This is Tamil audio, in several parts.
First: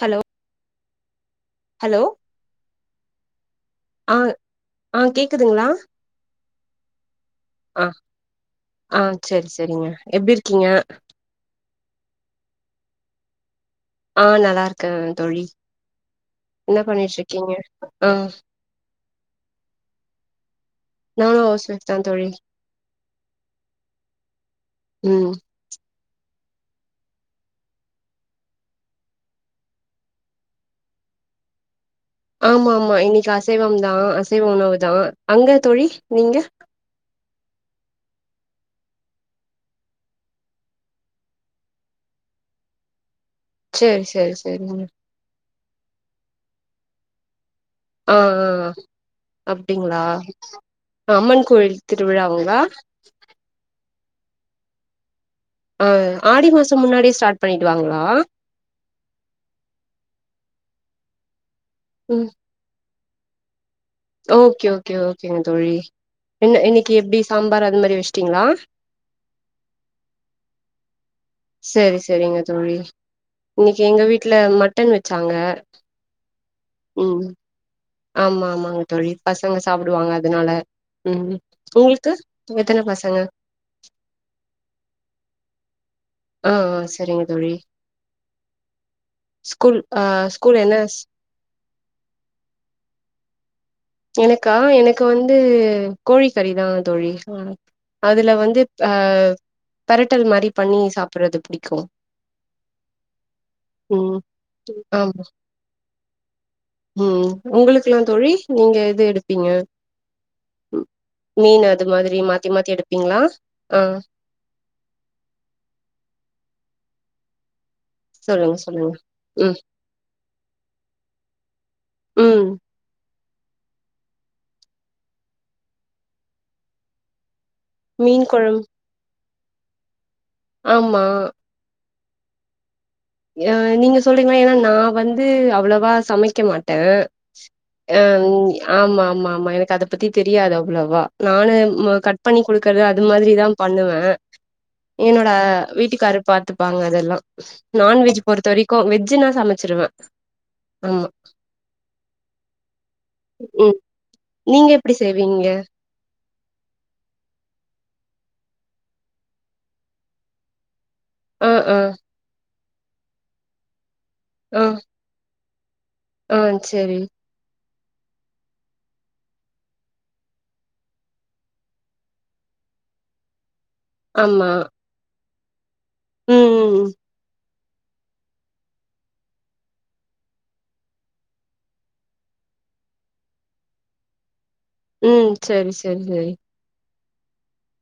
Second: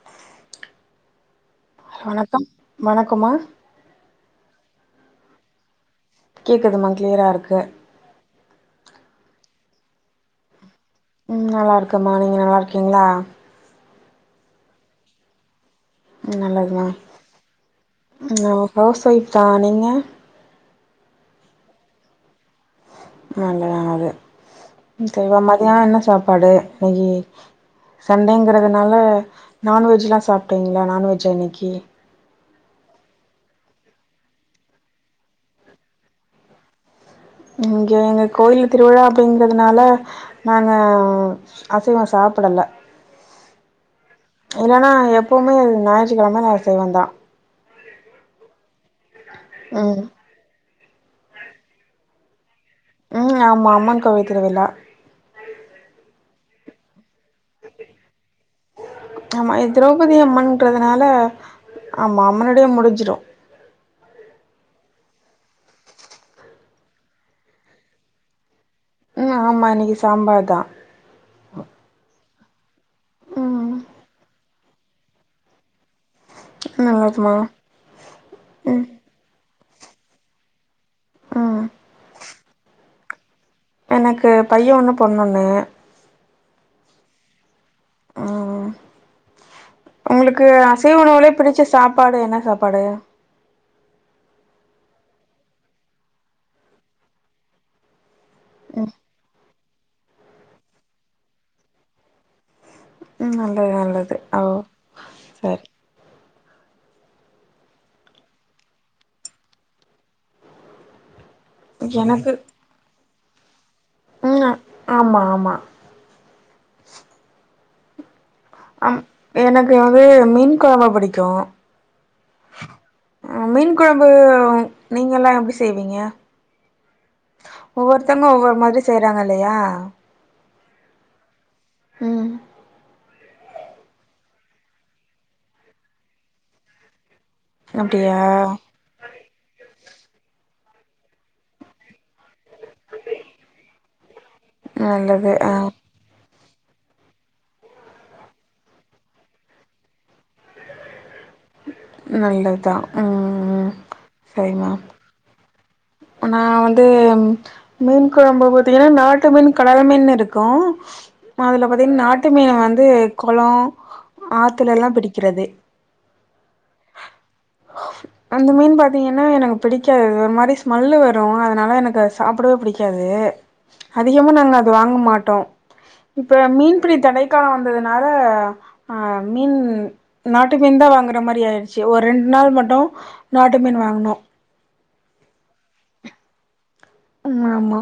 ஹலோ ஹலோ வணக்கமா ஆ ஆ‌ கேக்குதுங்ளா கேக்குதுமா கிளியரா இருக்கு ஆ ஆ சேர் செரிங்க எப்டி இருக்கீங்க ம் நல்லா இருக்கம்மா நீங்க நல்லா இருக்கீங்ளா ஆ நல்லாருக்க தோழி ம் நல்லது என்ன மா பண்ணிட்டு இருக்கீங்க ஆ நா ஹவுஸ் ஒய்ஃப் தா நீங்க நானு ஹவுஸ் ஒய்ஃப் தா தோழி ம் [unintelligible] மதியானோ என்ன சாப்பாடு னிக்கி சண்டேன்ங்கறதுனால நான்வெஜ்லா சாப்டீங்ளா நான்வெஜ் இன்னைக்கி ஆமா ஆமா இன்னைக்கு அசைவம் தா அசைவ உணவு தா அங்க தோழி நீங்க இங்க கோயில் திருவிழா அப்டிங்கறனால நாங்க அசைவோ சாப்படல சேர் சேர் சே இல்லன்னா எப்பவுமே ஞாயிற்றுக்கிழம அசைவந்தா ஓ அப்டிங்ளா ம் அம்மன் கோவில் திருவிழாங்ளா ம் ஆமா அம்மன் கோயில் திருவிழா ஆ ஆடி மாசோ முன்னாடியே ஸ்டார்ட் பண்ணிடு வாங்ளா ஆமா திரௌபதி அம்மன்றதுனால ஆமா ம் முன்னாடியே முடிஞ்சிடு ஓகே ஓகே ஓகேங்க தோழி என்ன இன்னைக்கி எப்டி சாம்பார் அந்த மாரி வச்சுட்டீங்ளா ம் ஆமா இன்னைக்கு சாம்பார் தா சேர் செரிங்க தோழி ம் இன்னைக்கி எங்க வீட்ல மட்டன் வச்சாங்க ம் நல்லதுமா ஆமா ஆமாங்க ம் தோழி பசங்க சாப்டுவாங்க அதனால ம் உங்ளுக்கு எத்தன பசங்க எனக்கு பையன் ஒன்னு பொண்ணு ஒன்னு ஓ ஓ செரிங்க தோழி ம் ஸ்கூல் ஆ உங்களுக்கு ஸ்கூல் என்ன அசைவ ஸ் உணவுலே பிடிச்ச சாப்பாடு என்ன சாப்பாடு எனக்கா எனக்கு வந்து கோழிக் கறி தா தோழி‌ க அதுல வந்து அ ம் பிரட்டல் மாரி பண்ணி சாப்பறது பிடிக்கு ம் நல்லது நல்லது ஓ ஆமா சேர் ம் உங்களுக்கல்லா தோழி நீங்க எது எடுப்பீங்க மீன் அது மாதிரி எனக்கு மாத்தி மாத்தி எடுப்பீங்ளா ஆ ம் ஆமா ஆமா சொல்லுங்க அ சொல்லுங்க ம் எனக்கு வந்து மீன் குழம்பு பிடிக்கோ ம் மீன் குழம்பு நீங்கல்லா எப்டி செய்வீங்க ஒவ்வொருத்தவங்க மீன் ஒவ்வொரு கொழம்பு மாரி செய்யிறாங்க இல்லயா ஆமா ம் அ நீங்க சொல்றீங்களா ஏன்னா நான் வந்து அவ்வளவா சமைக்க மாட்டன் அ அப்டியா ஆமா ஆமா ஆமா எனக்கு அத பத்தி தெரியாது அவ்வளவா நானு கட் கட் பண்ணி கொடுக்கறது அது மாதிரிதான் பண்ணுவன் என்னோட நல்லது ஆ வீட்டுக்காரு பாத்து ப்பாங்க அதெல்லாம் நான்வெஜ் பொறுத்த வரைக்கும் வெஜ்ன்னா சமச்சிருவேன் ஆமா நல்லதான் ம் நீங்க எப்டி செய்வீங்க நா வந்து மீன் குழம்பு பாத்தீங்கன்னா நாட்டு மீன் கடல் மீன் இருக்கும் ஆ அதுல ஆ பாத்தீங்கன நாட்டு மீன் வந்து கொளொம் ஆத்துலாம் பிடிக்கிறது அ செரி அந்த மீன் பாத்தீங்கன்னா எனக்கு பிடிக்காது ஒரு மாரி ஸ்மெல்லு வரும் அதனால எனக்கு சாப்டவே புடிக்காது அதிகமா ஆமா நாங்க அது வாங்க மாட்டோம் இப்ப ம் ம் மீன்பிடி தடைக்க காலம் வந்ததுனால அ மீன் நாட்டு மீன் தான் வாங்கற மாரி ஆயிருச்சு ஒரு ரெண்டு நாள் மட்டும் நாட்டு மீன் வாங்கணும் ம் செரி செரி செரி ம் ஆமா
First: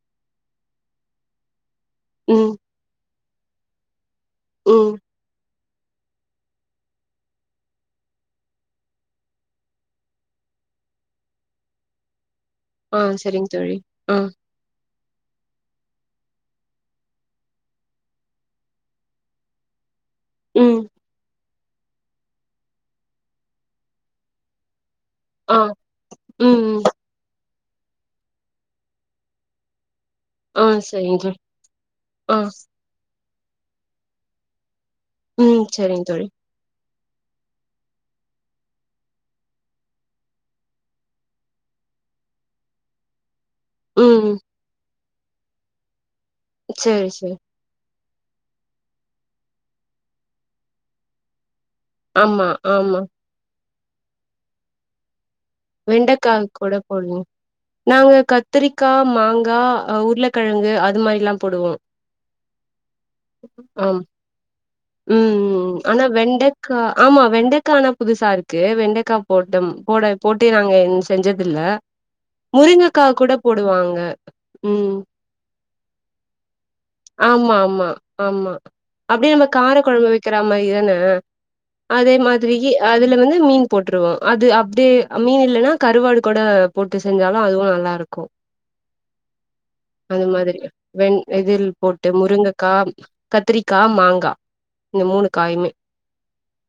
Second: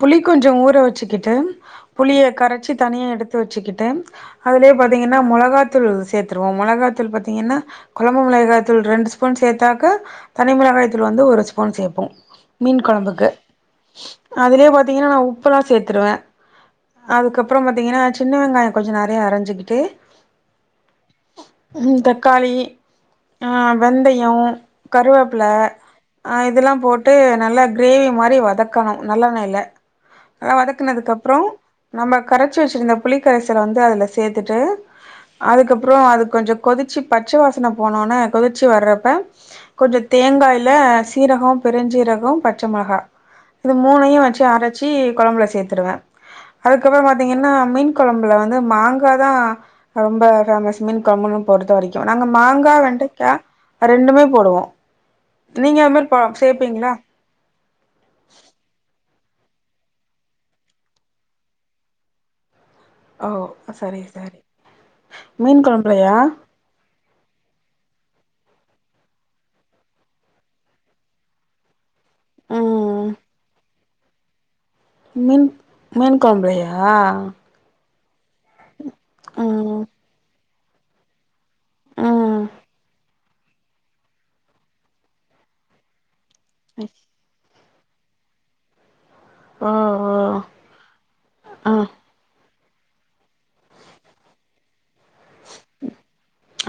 புளி கொஞ்ஜோம் ஊற வச்சுக்கிட்டு புளிய ம் கரச்சி தனியா எடுத் து வச்சுக்கிட்டு அதுலயே ம் பாத்தீங்கன்னா மொளகா தூள் சேத்துருவோம் மொளகாதூள் பாத்தீங்கன்னா கொழம்பு மொகாய்தூள் ரெண்டு ஸ்பூன் சேத்தாக்க தனிமொளகாய்த்துல வந்து ஒரு ஸ்பூன் சேப்போம் ஆ செரிங்க தோழி ஆ அதுலே பாத்தீங்கன்னா ந உப்புலாம் சேத்துருவேன் அதுக்கப்பறம் பாத்தீங்கன்னா சின்ன வெங்காயம் கொஞ்ஜோம் நெறைய அரைஞ்சிக்கிட்டு ம் ம் தக்காளி வெந்தயம் கருவே ப்பில ஆ அ ம் ம் இதெல்லாம் போட்டு நல்ல கிரேவி மார் ரி வதக்கொணும் நல்லெண்ணய்ல நல்லா ஆ வதக்கனதுக்கு செரிங்க தோழி அப்பறோம் நம்ப ஆ கரச்சி வச்சிருந்த புளி கரைசல வந்து அதுல சேத்துட்டு ம் அதுக்கப்பறோம் செரிங்க அது தோழி கொஞ்ஜோம் கொதிச்சு பச்ச வாசன போனவுனே கொதிச்சு வரப்ப கொஞ்ஜோம் தேங்காயில சீரகொம் பெருஞ்சீரகொம் பச்ச மொளகா இது மூணையும் ம் வச்சு அரச்சி கொழம்புல சேத்துருவேன் அதுக்கப்பறோம் சரி சரி பாத்தீங்கன்னா மீன் கொழம்பல வந்து மாங்காதான் ரொம்ப ஃபேமஸ் மீன் கொழம்புனு பொறுத்த வரைக்கும் நாங்க ஆமா மாங்கா ஆமா வெண்டைக்கா ரெண்டுமே போடுவோம் நீங்க அது மாரி பா வெண்டக்கா கூட சேப்பீங்ளா போடுவோ நாங்க கத்திரிக்கா மாங்கா உருளக்கெழங்கு அது மாரிலாம் போடுவோம் ஓ ஆம் செரி செரி மீன் கொழம்புலையா க ஆமா வெண்டைக்கானா புதுசா இருக்கு வெண்டைக்கா போட்டம் போட போட்டே நாங்க இன்ஸ் செஞ்சதில்ல முருங்ககா ம் கூட போடுவாங்க ம் மீன் மீன் கொழம்புலையா ஆமா ஆமா ஆமா அப்டியே அந்த கார ம் கொழம்பு வக்கிறா மாரி தான அதே ம் மாதிரியே அதுல வந்து மீன் போட்ருவோ அது அப்டியே மீன் இல்லன்னா கருவாடு கூட போட்டு செஞ்சாலு அதுவு நல்லாருக்கு ஓ ஓ அது மாதிரியா வெண் இதில் ஆ போட்டு முருங்க க்கா கத்திரிக்கா மாங்கா இந்த மூணு காயுமே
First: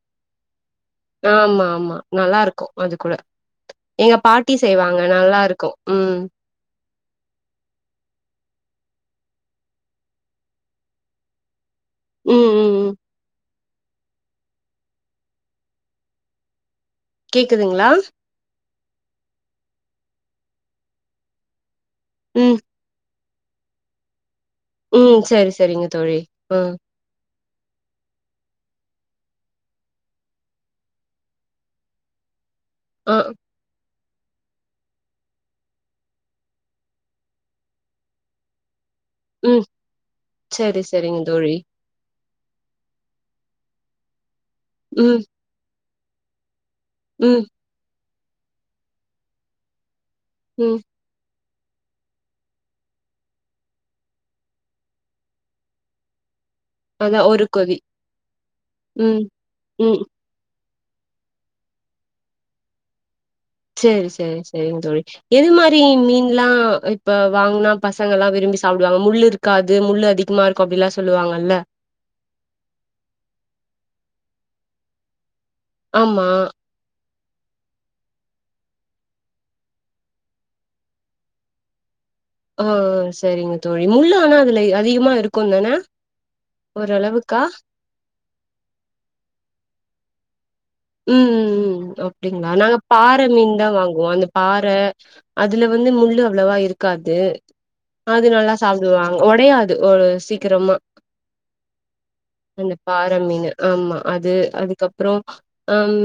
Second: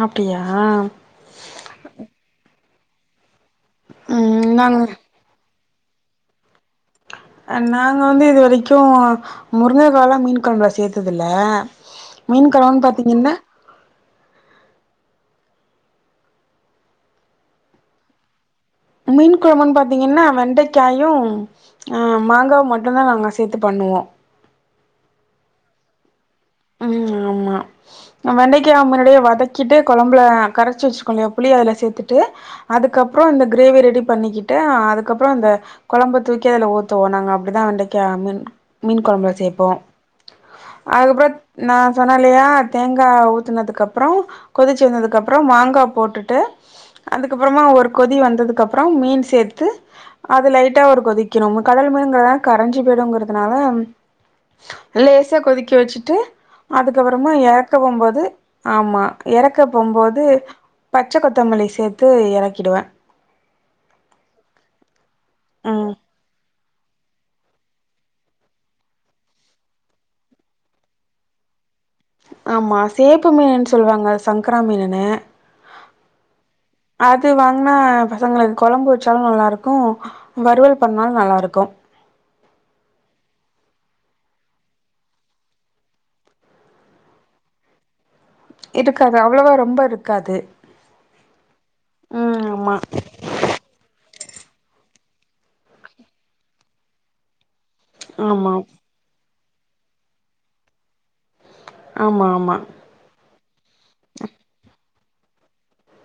அப்டியா ஆமா ஆமா நல்லாருக்கு அது கூட எங்க ம் பாட்டி நாங்க செய்வாங்க நல்லாருக்கு ம் நாங்க வந்து இது வரைக்கு முருங்ககாலா மீன் கொழம்புல சேத்ததில்ல ம் மீன் ம் கொழம்பு ம் பாத்தீங்கன்னா கேக்குதுங்ளா மீன் கொழம்புன் பாத்தீங்கன்னா வெண்டைக்காயு ஆ ம் மாங்காவு மட் டுந்தா நாங்க சேத்து பண்ணுவோ ம் செரி செரிங்க தோழி ம் ம் ஆமா வெண்டைக்காவ முன்னாடியே வதக்கிட்டு கொழம்புல கரச்சு வச்சுக்கனு புளிய அதுல சேத்துட்டு ஆ அதுக்கப்பறோ இந்த கிரேவி ரெடி பண்ணிக்கிட்டு அதுக்கப்பறோ இந்த கொழம்ப தூக்கி அதுல ஊத்துவோ நாங்க அப்டிதா வெண்டைக்கா மீன் மீன் கொழம்புல ம் சேப்போ சரி சரிங்க அதுக்கப்பறோ தோழி நா சொன்ன இல்லயா தேங்கா ஊத்துனதுக்கு அப்பறோ கொதுச்சு வந்ததுக்கு ம் அப்பறோ மாங்கா போட்டுட்டு ம் அதுக்கப்பறமா ஒரு கொதி வந்ததுக்கு அப்பறம் மீன் சேத்து அது ம் லைட்டா ஒரு கொதிக்கணும் கடல் மீனுங்கறதுனால கரஞ்சு போய்டுங்கிறதுனால லேசா கொதிக்க வச்சுட்டு அதா அதுக்கப்பறமா ஒரு எறக்க கொதி போம்போது ஆமா ம் எறக்க ம் போம்போது பச்ச கொத்தமல்லி சேத்து எறக்கிடுவே சேரி சேரி சேரிங் தோழி எது மாரி ம் மீன்லா இப் இப்ப வாங்னா பசங்கல்லா விரும்பி சாப்டுவங்க முள்ளு இருக்காது முள்ளு அதிகமா இருக்கு அப்டில்லா சொல்லுவாங்கல்ல ஆமா சேப்பு மீனுன்னு சொல்லுவாங்க சங்கரா மீனுன்னு ஆமா அது வாங்னா பசங்களுக்கு கொழம்பு வச்சாலு நல்லாருக்கு வறுவல் பண்ணாலு நல்லாருக்கு ஆ சரிங்க தோழி முள்ளு ஆனா அதுல அதிகமா இருக்குந் தான ஓரளவுக்கா இருக்காது அவ்வளவா ரொம்ப இருக்காது ம் ம் ம் ஓகேங்களா ம் ஆமா நாங்க பா ற மீன் தா வாங்குவோ அந்த பாற அதுல வந்து முள்ளு அவ்வளவா இருக்காது அது ஆமா நல்லா சாப்டுவாங்க ஒடையாது ஒரு சீக்கரமா ஆமா ஆமா பாற மீனு ஆமா அது அதுக்கப்றோ ம்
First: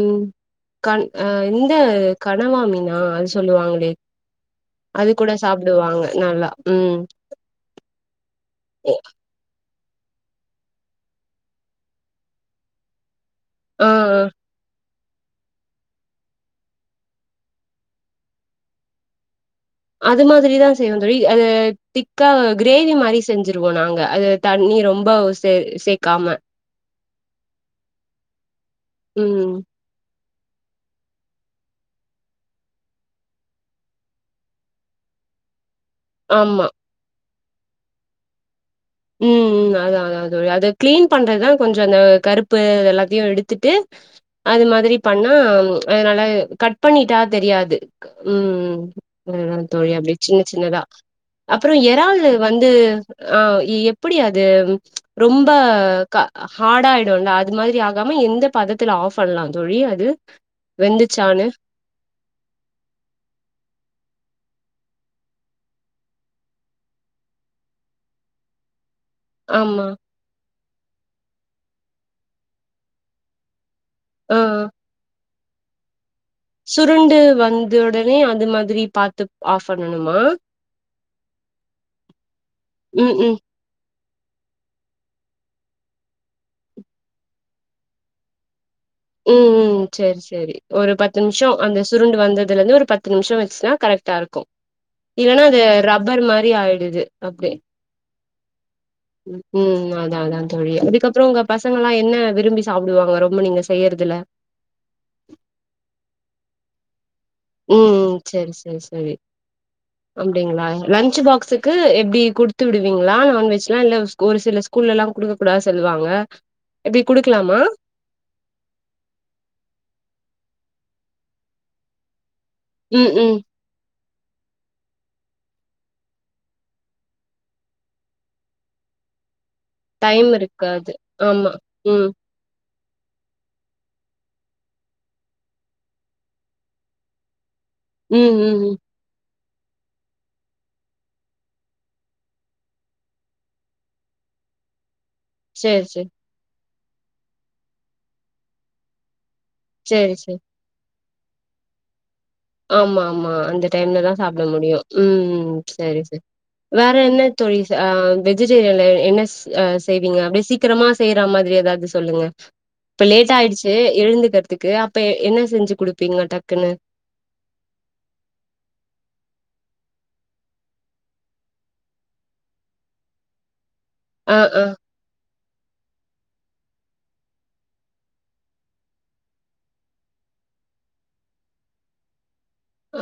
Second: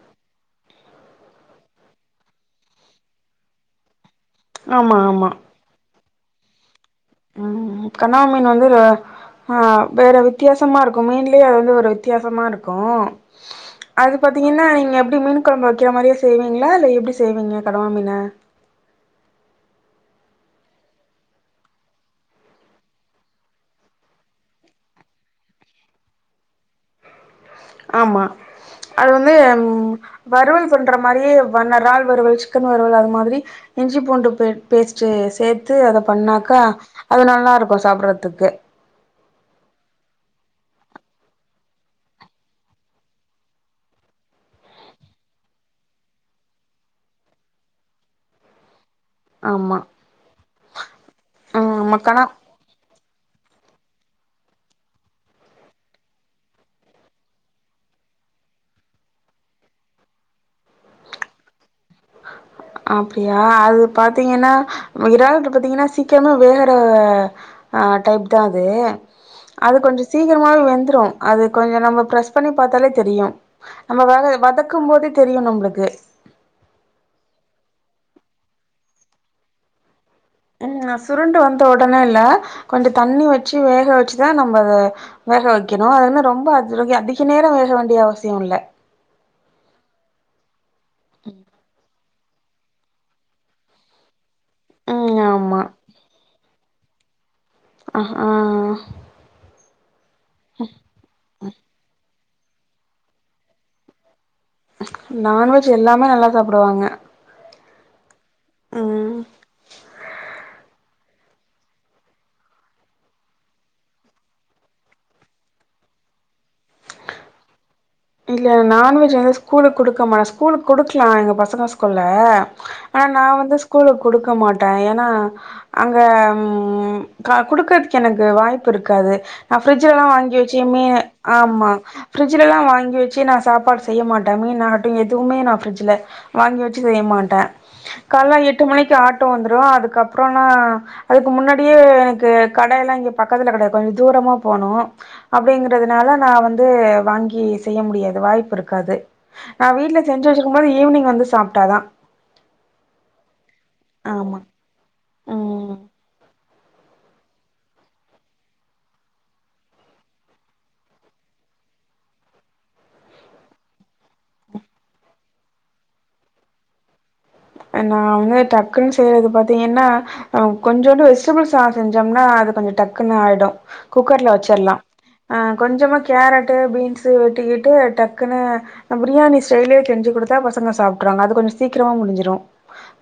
கண் அ இந்த கனவாமீனா அது சொல்லுவாங்களே ஆமா அது ஆமா கூட சாப்டுவாங்க நல்லா ம் ம் ம் கனாவ மீன் வந்து ர எ ஆ வேற வித்தியாசமா இருக்கு மீன்லயே அது வந்து ஒரு வித்தியாசமா இருக்கு ஆ அது ஆ பாத்தி தீங்கன்னா நீங்க எப்டி மீன் கொழம்ப வைக்கிற மாரியா செய்வீங்களா இல்ல எப்டி செய்வீங்க கனவா மீன அது மாதிரிதா செய்யவோ தோழி அது திக்கா கிரேவி மாரி செஞ்சுருவோ நாங்க அது தண்ணி ரொம்ப சே சேக்காம ஆமா அது வந்து ம் வறுவல் பண்ற மாரியே பண்ண ரால் வறுவல் சிக்கன் வறுவல் அது மாதிரி இஞ்சி பூண்டு பேஸ்ட் சேத்து அத பண்ணாக்கா ஆமா அது நல்லாருக்கு சாப்புறதுக்கு ம் ம் அதாதா அதா அது கிளீன் பண்றதுதா கொஞ்சோ அந்த கருப்பு எல்லாத்தையு எடுத்துட்டு அது மாதிரி பண்ணா ம் அதனால கட் பண்ணிட்டா தெரியாது கா ம் ம் அதுதா ஆமா தோழி அப்டி சின்ன சின்னதா அப்புறோ ம் இறால் மக்கனா வந்து ஆ எப்பிடி அது ரொம்ப கா ஹார்டாயிடும்ல அது மாதிரி ஆகாம எந்த பதத்துல ஆஃப் பண்ணலா தோழி அது வெந்துச்சானு அப்டியா அது பாத்தீங்கனா இறாலுக்கு பாத்தீங்கனா சீக்கிரமா வேகற ஆ டைப்தா அது அது ஆமா கொஞ்சோ சீக்கிரமாவே வெந்துரு அது கொஞ்சோ நம்ம ப்ரஸ் பண்ணி பாத்தாலே தெரியு நம்ம வ ஆ வதக்கும் போதே தெரியு நம்பளுக்கு சுருண்டு வந்த ஒடனே அது மாதிரி பாத்து ஆஃப் பண்ணனுமா ம் நா சுருண்டு வந்த ஒடனே இல்ல கொஞ்சோ ம் தண்ணி ம் வச்சு வேக வச்சுதா நம்ம வேக வைக்கணு அதுன்ன ரொம்ப அத அதிக நேரோ வேக வேண்டிய அவசியோல்ல ம் ம் செரி செரி ஒரு பத்து நிமிஷோ அந்த சுருண்டு வந்ததுலருந்து ஒரு பத்து நிமிஷோ வச்சுனா கரெக்டாருக்கு ம் இல்லனா ஆமா அது ரப்பர் மாரி ஆயிடுது அப்டே ஆஹ ஆ ஆ ம் ஹும் அதா அதா தோழி அதுக்கப்புறோ உங்கப் பசங்கலா என்ன விரும்பி சாப்புடுவாங்க ரொம்ப நீங்க செய்யறதுல நான்வெஜ் எல்லாமே நல்லா சாப்பிடுவாங்க ம் ம் செரி செரி செரி அப்டிங்களா லன்ச் பாக்ஸுக்கு எப்டி குடுத்து விடுவீங்களா நான்வெஜ்லா இல்ல ஒரு சில ஸ்கூ கூல்லலா குடுக்க கூடாது சொல்வாங்க எப்டி குடுக்கலாமா இங்க நான்வெஜ் வந்து ஸ்கூலுக்கு குடுக்கமாட் ஸ்கூலுக்கு குடுக்கலா எங்க பசங்க ஸ்கூல்ல ஆனா ம் நா ம் வந்து ஸ்கூலுக்கு குடுக்க மாட்டே ஏனா அங்க ம் அ குடுக்கறதுக்கு எனக்கு வாய்ப்புருக்காது நா ஃப்ரிட்ஜ்லலா டைம் வாங்கி வச்சியுமே இருக்காது ஆமா ம் ஃப்ரிட்ஜ்லலா வாங் கி வெச்சு நா சாப்பாடு செய்ய மாட்டே மீன் ஆகட்டு எதுவுமே நா ஃபரிட்ஜ்ல வாங்கி வெச்சு செய்ய மாட்டே ம் கால்ல ம் எட்டு ம் மணிக்கு ஆட்டோ வந்துடு அதுக்கப்புறனா அதுக்கு முன்னாடியே எனக்கு கடையெல்லா இங்க பக்கத்துல கெடையாது கொஞ்ச தூரமா போனு சேரி சேரி அப்டிங்கறதுனால நா வந்து வாங்கி செய்ய முடியாது வாய்ப்பு இருக்காது நா வீட்ல சேரி செஞ்சு சேரி வெச்சுருக்கும்போது ஈவினிங் வந்து சாப்டாதா ஆமா ஆமா அந்த டைம்லதா ஆமா சாப்ட முடியு ம் சேரி சேரி வேற என்ன தோழி ச ஆ வெஜிடேரியன்ல என்ன ஸ் செய்வீங்க ரெசிபி சீக்கிரமா செய்ற மாதிரி ஏதாவது சொல்லுங்க இப்ப லேட்டாயிடுச்சு சு எழுந்துகிறதுக்கு அப்ப என்ன செஞ்சு குடுப்பீங்க டக்குனு நா வந்து டக்குனு செய்யறது பாத்தீங்கன்னா கொஞ்சோண்டு வெஜிடபிள்ஸ் சாதொ செஞ்சோம்னா அது கொஞ்ச டக்குன்னு ஆய்டு குக்கர்ல ஆ ஆ வச்சர்லா ஆ கொஞ்சமா கேரட்டு பீன்ஸு வெட்டிக்கிட்டு டக்குனு அ பிரியாணி ஸ்டைல்லே செஞ்சு குடுத்தா பசங்க சாப்ட்ருவாங்க அது கொஞ்ச சீக்கிரமா முடிஞ்சிரு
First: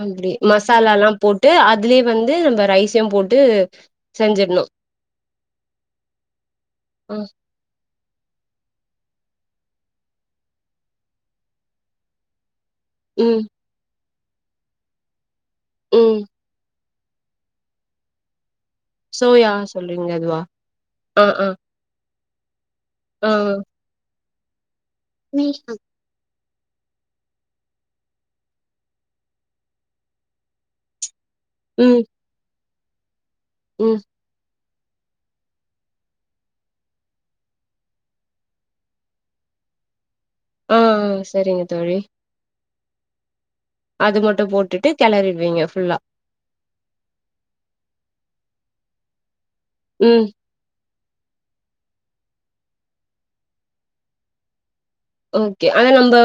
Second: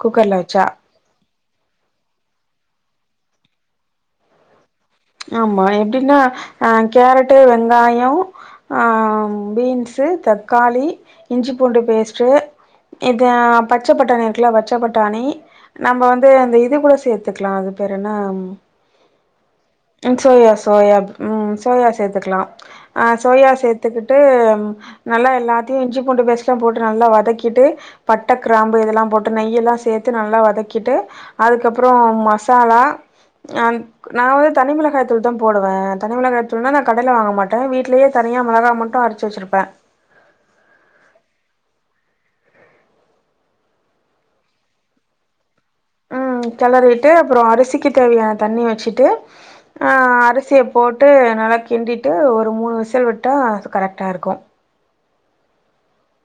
அப்டி குக்கர்ல வச்சா மசாலாலா போட்டு அதுலயே வந்து நம்ப ரைஸையு போட்டு செஞ்சர்ணு ஆமா எப்டினா அ ஆ கேரட்டு வெங்காயோ ஆ பீன்ஸு தக்காளி இஞ்சி பூண்டு பேஸ்ட்டு இது ம் பச்ச பட்டாணி இருக்குல பச்ச பட்டாணி நம்ம ம் வந்து அந்த இது கூட சேத் த்துக்கலா அது பேர் என்ன சோயாஸ் ம் சோயா சோயா ம் சோயா சேத்துக்கலா அ ஆ சோயா சேத்துக்கிட்டு நல்லா ம் எல்லாத்தயு இஞ்சி பூண்டு பேஸ்ட்லா போட்டு நல்லா வதக்கிட்டு பட்ட கிராம்பு இதெல்லா போட்டு நெய்ய எல்லா சேத்து நல்லா வதக்கிட்டு அதுக்கப்புறோ மசாலா ம் நா தனிமிளகாய் தூள் தா போடுவ தனிமிளகாய்தூள்னா நா கடைல வாங்க மாட்டே வீட்லயே தனியா மிளகா மட்டு அரச்சு வச்சிருப்ப அ அ சரிங்க தோழி அது மட்டு போட்டுட்டு கிளறிடுவீங்க ஃபுல்லா ம் கெளறிவிட்டு அப்றோ அரிசிக்கு தேவையான தண்ணி வச்சுட்டு ம் அரிசிய போட்டு நல்லா கிண்டிட்டு ஒரு மூணு விசில் விட்டா அது கரெக்டா இருக்கு ஓகே அதா நம்ப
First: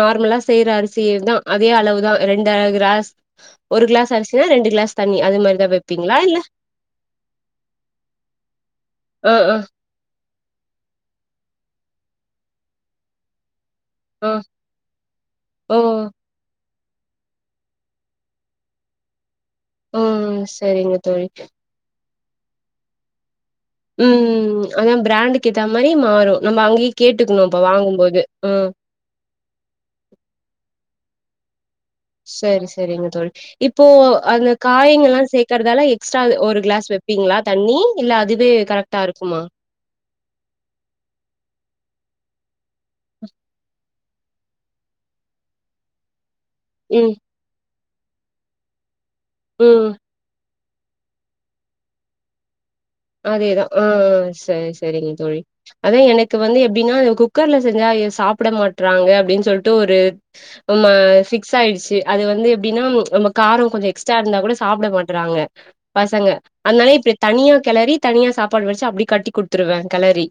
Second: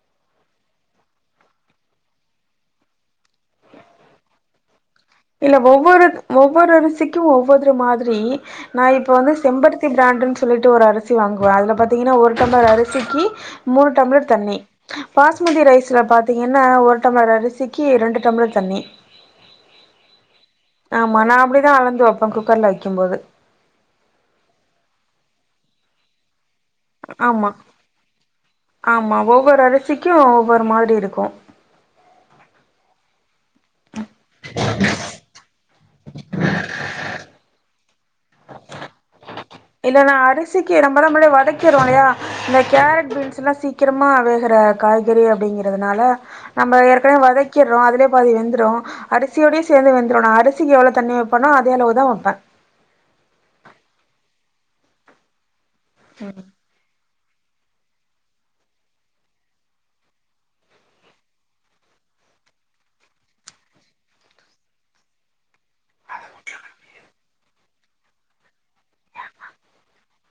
நார்மலா செய்ற அரிசியேதா அதே அளவுதா ரெண்ட கிராஸ் ஒரு கிளாஸ் அரிசினா ரெண்டு கிளாஸ் தண்ணி அது இல்ல மாரிதா ஒவ்வொரு வைப்பீங்களா இல்ல ஒவ்வொரு அரிசிக்கு ஒவ்வொரு மாதிரி நா இப்ப வந்து ஆ ஆ செம்பருத் திபிராண்ட்ன்னு சொல்லிட்டு ஒரு அரிசி வாங்குவ அதுல பாத்தீங்கன்னா ஒரு டம்ளர் அரிசிக்கு மூணு ஆ டம்ளர் தண்ணி பாஸ்மதி ஓ ரைஸ்ல பாத்தீங்கன்னா ஒரு டம்ளர் அரிசிக்கு ரெண்டு டம்ளர் தண்ணி ஓ சரிங்க ஆமா தோழி நா அப்டிதா அளந்து வப்ப குக்கர்ல வைக்கும் போது ம் ம் ம் அதா பிராண்டுக்கு ஏத்த மாரி மாறு நம்ம அங்கேயே கேட்டுக்குணு ஆமா இப்ப வாங்கும்போது அ ஆமா ஒவ்வொரு அரிசிக்கு ஒவ்வொரு மாரி இருக்கு சரி சரிங்க தோழி இப்போ அந்த காய்ங்கள்லா சேக்கறதால எக்ஸ்ட்ரா ஒரு கிளாஸ் வப்பீங்களா தண்ணி இல்ல அதுவே கரெக்ட்டா இருக்குமா இல்ல நா அரிசிக்கு நம்மதா முடியே வதக்கிறோ இல்லையா இந்த கேரட் பீன்ஸ்ல்லா சீக்கிரமா வேகுற காய்கறி அப்டிங்கறதுனால நம்ம ம் ஏற்கனவே வதக்கிர்றோ அதுலே பாதி வெந்துரு அரிசியோடியே ம் சேந்து வெந் துரு அரிசிக்கு எவ்ளோ தண்ணி வப்பனோ அதே அளவு தா வப்ப அதேதா ஆ சரி சரிங்க தோழி அதா எனக்கு வந்து எ ப்டின்னா அ குக்கர்ல செஞ்சா சாப்ட மாட்றாங்க அப்டின்னு சொல்ட்டு ஒரு நம்ம ஃபிக்ஸ் ஆயிடுச்சு அது வந்து எப்டின்னா நம்ம காரோ கொஞ்ச எக்ஸ்ட்ரா இருந்தா கூட சாப்ட மாட்றாங்க பசங்க அன்னால இப்ப தனியா கெளரி தனியா சாப்பாடு வச்சு அப்டி கட்டி குட்த்துருவ கெளரி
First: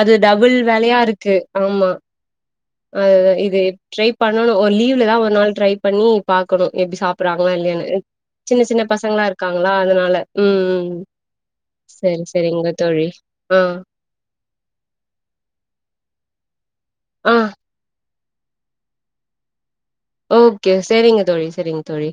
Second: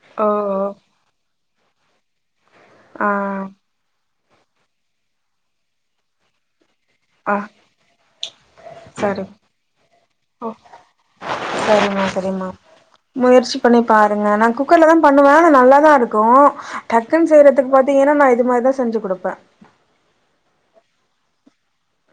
அது ஓ டபுள் வேலையா இருக்கு ஆமா அ ஆ இது ட்ரை பண்ணணு ஒரு லீவுல தா ஒரு நாள் ட்ரை பண்ணி பாக்கணு எப்டி சாப் ஆ ப்புறாங்களா இல்லையானு சின்ன சின்ன பசங்களா சரி இருக்காங்களா அதனால ம் சரிமா சரி சரிமா சரிங்க தோழி முயற்சி ஆ பண்ணிப் பா ங்க நா குக்கர்ல தா பண்ணுவ ஆனா நல்லா தா இருக்கு டக்குன் ஆ செய்யறதுக்கு ப த்திங்கனா நா இது மாரி தா செஞ்சு குடுப்ப ஓகே செரிங்க தோழி செரிங்க தோழி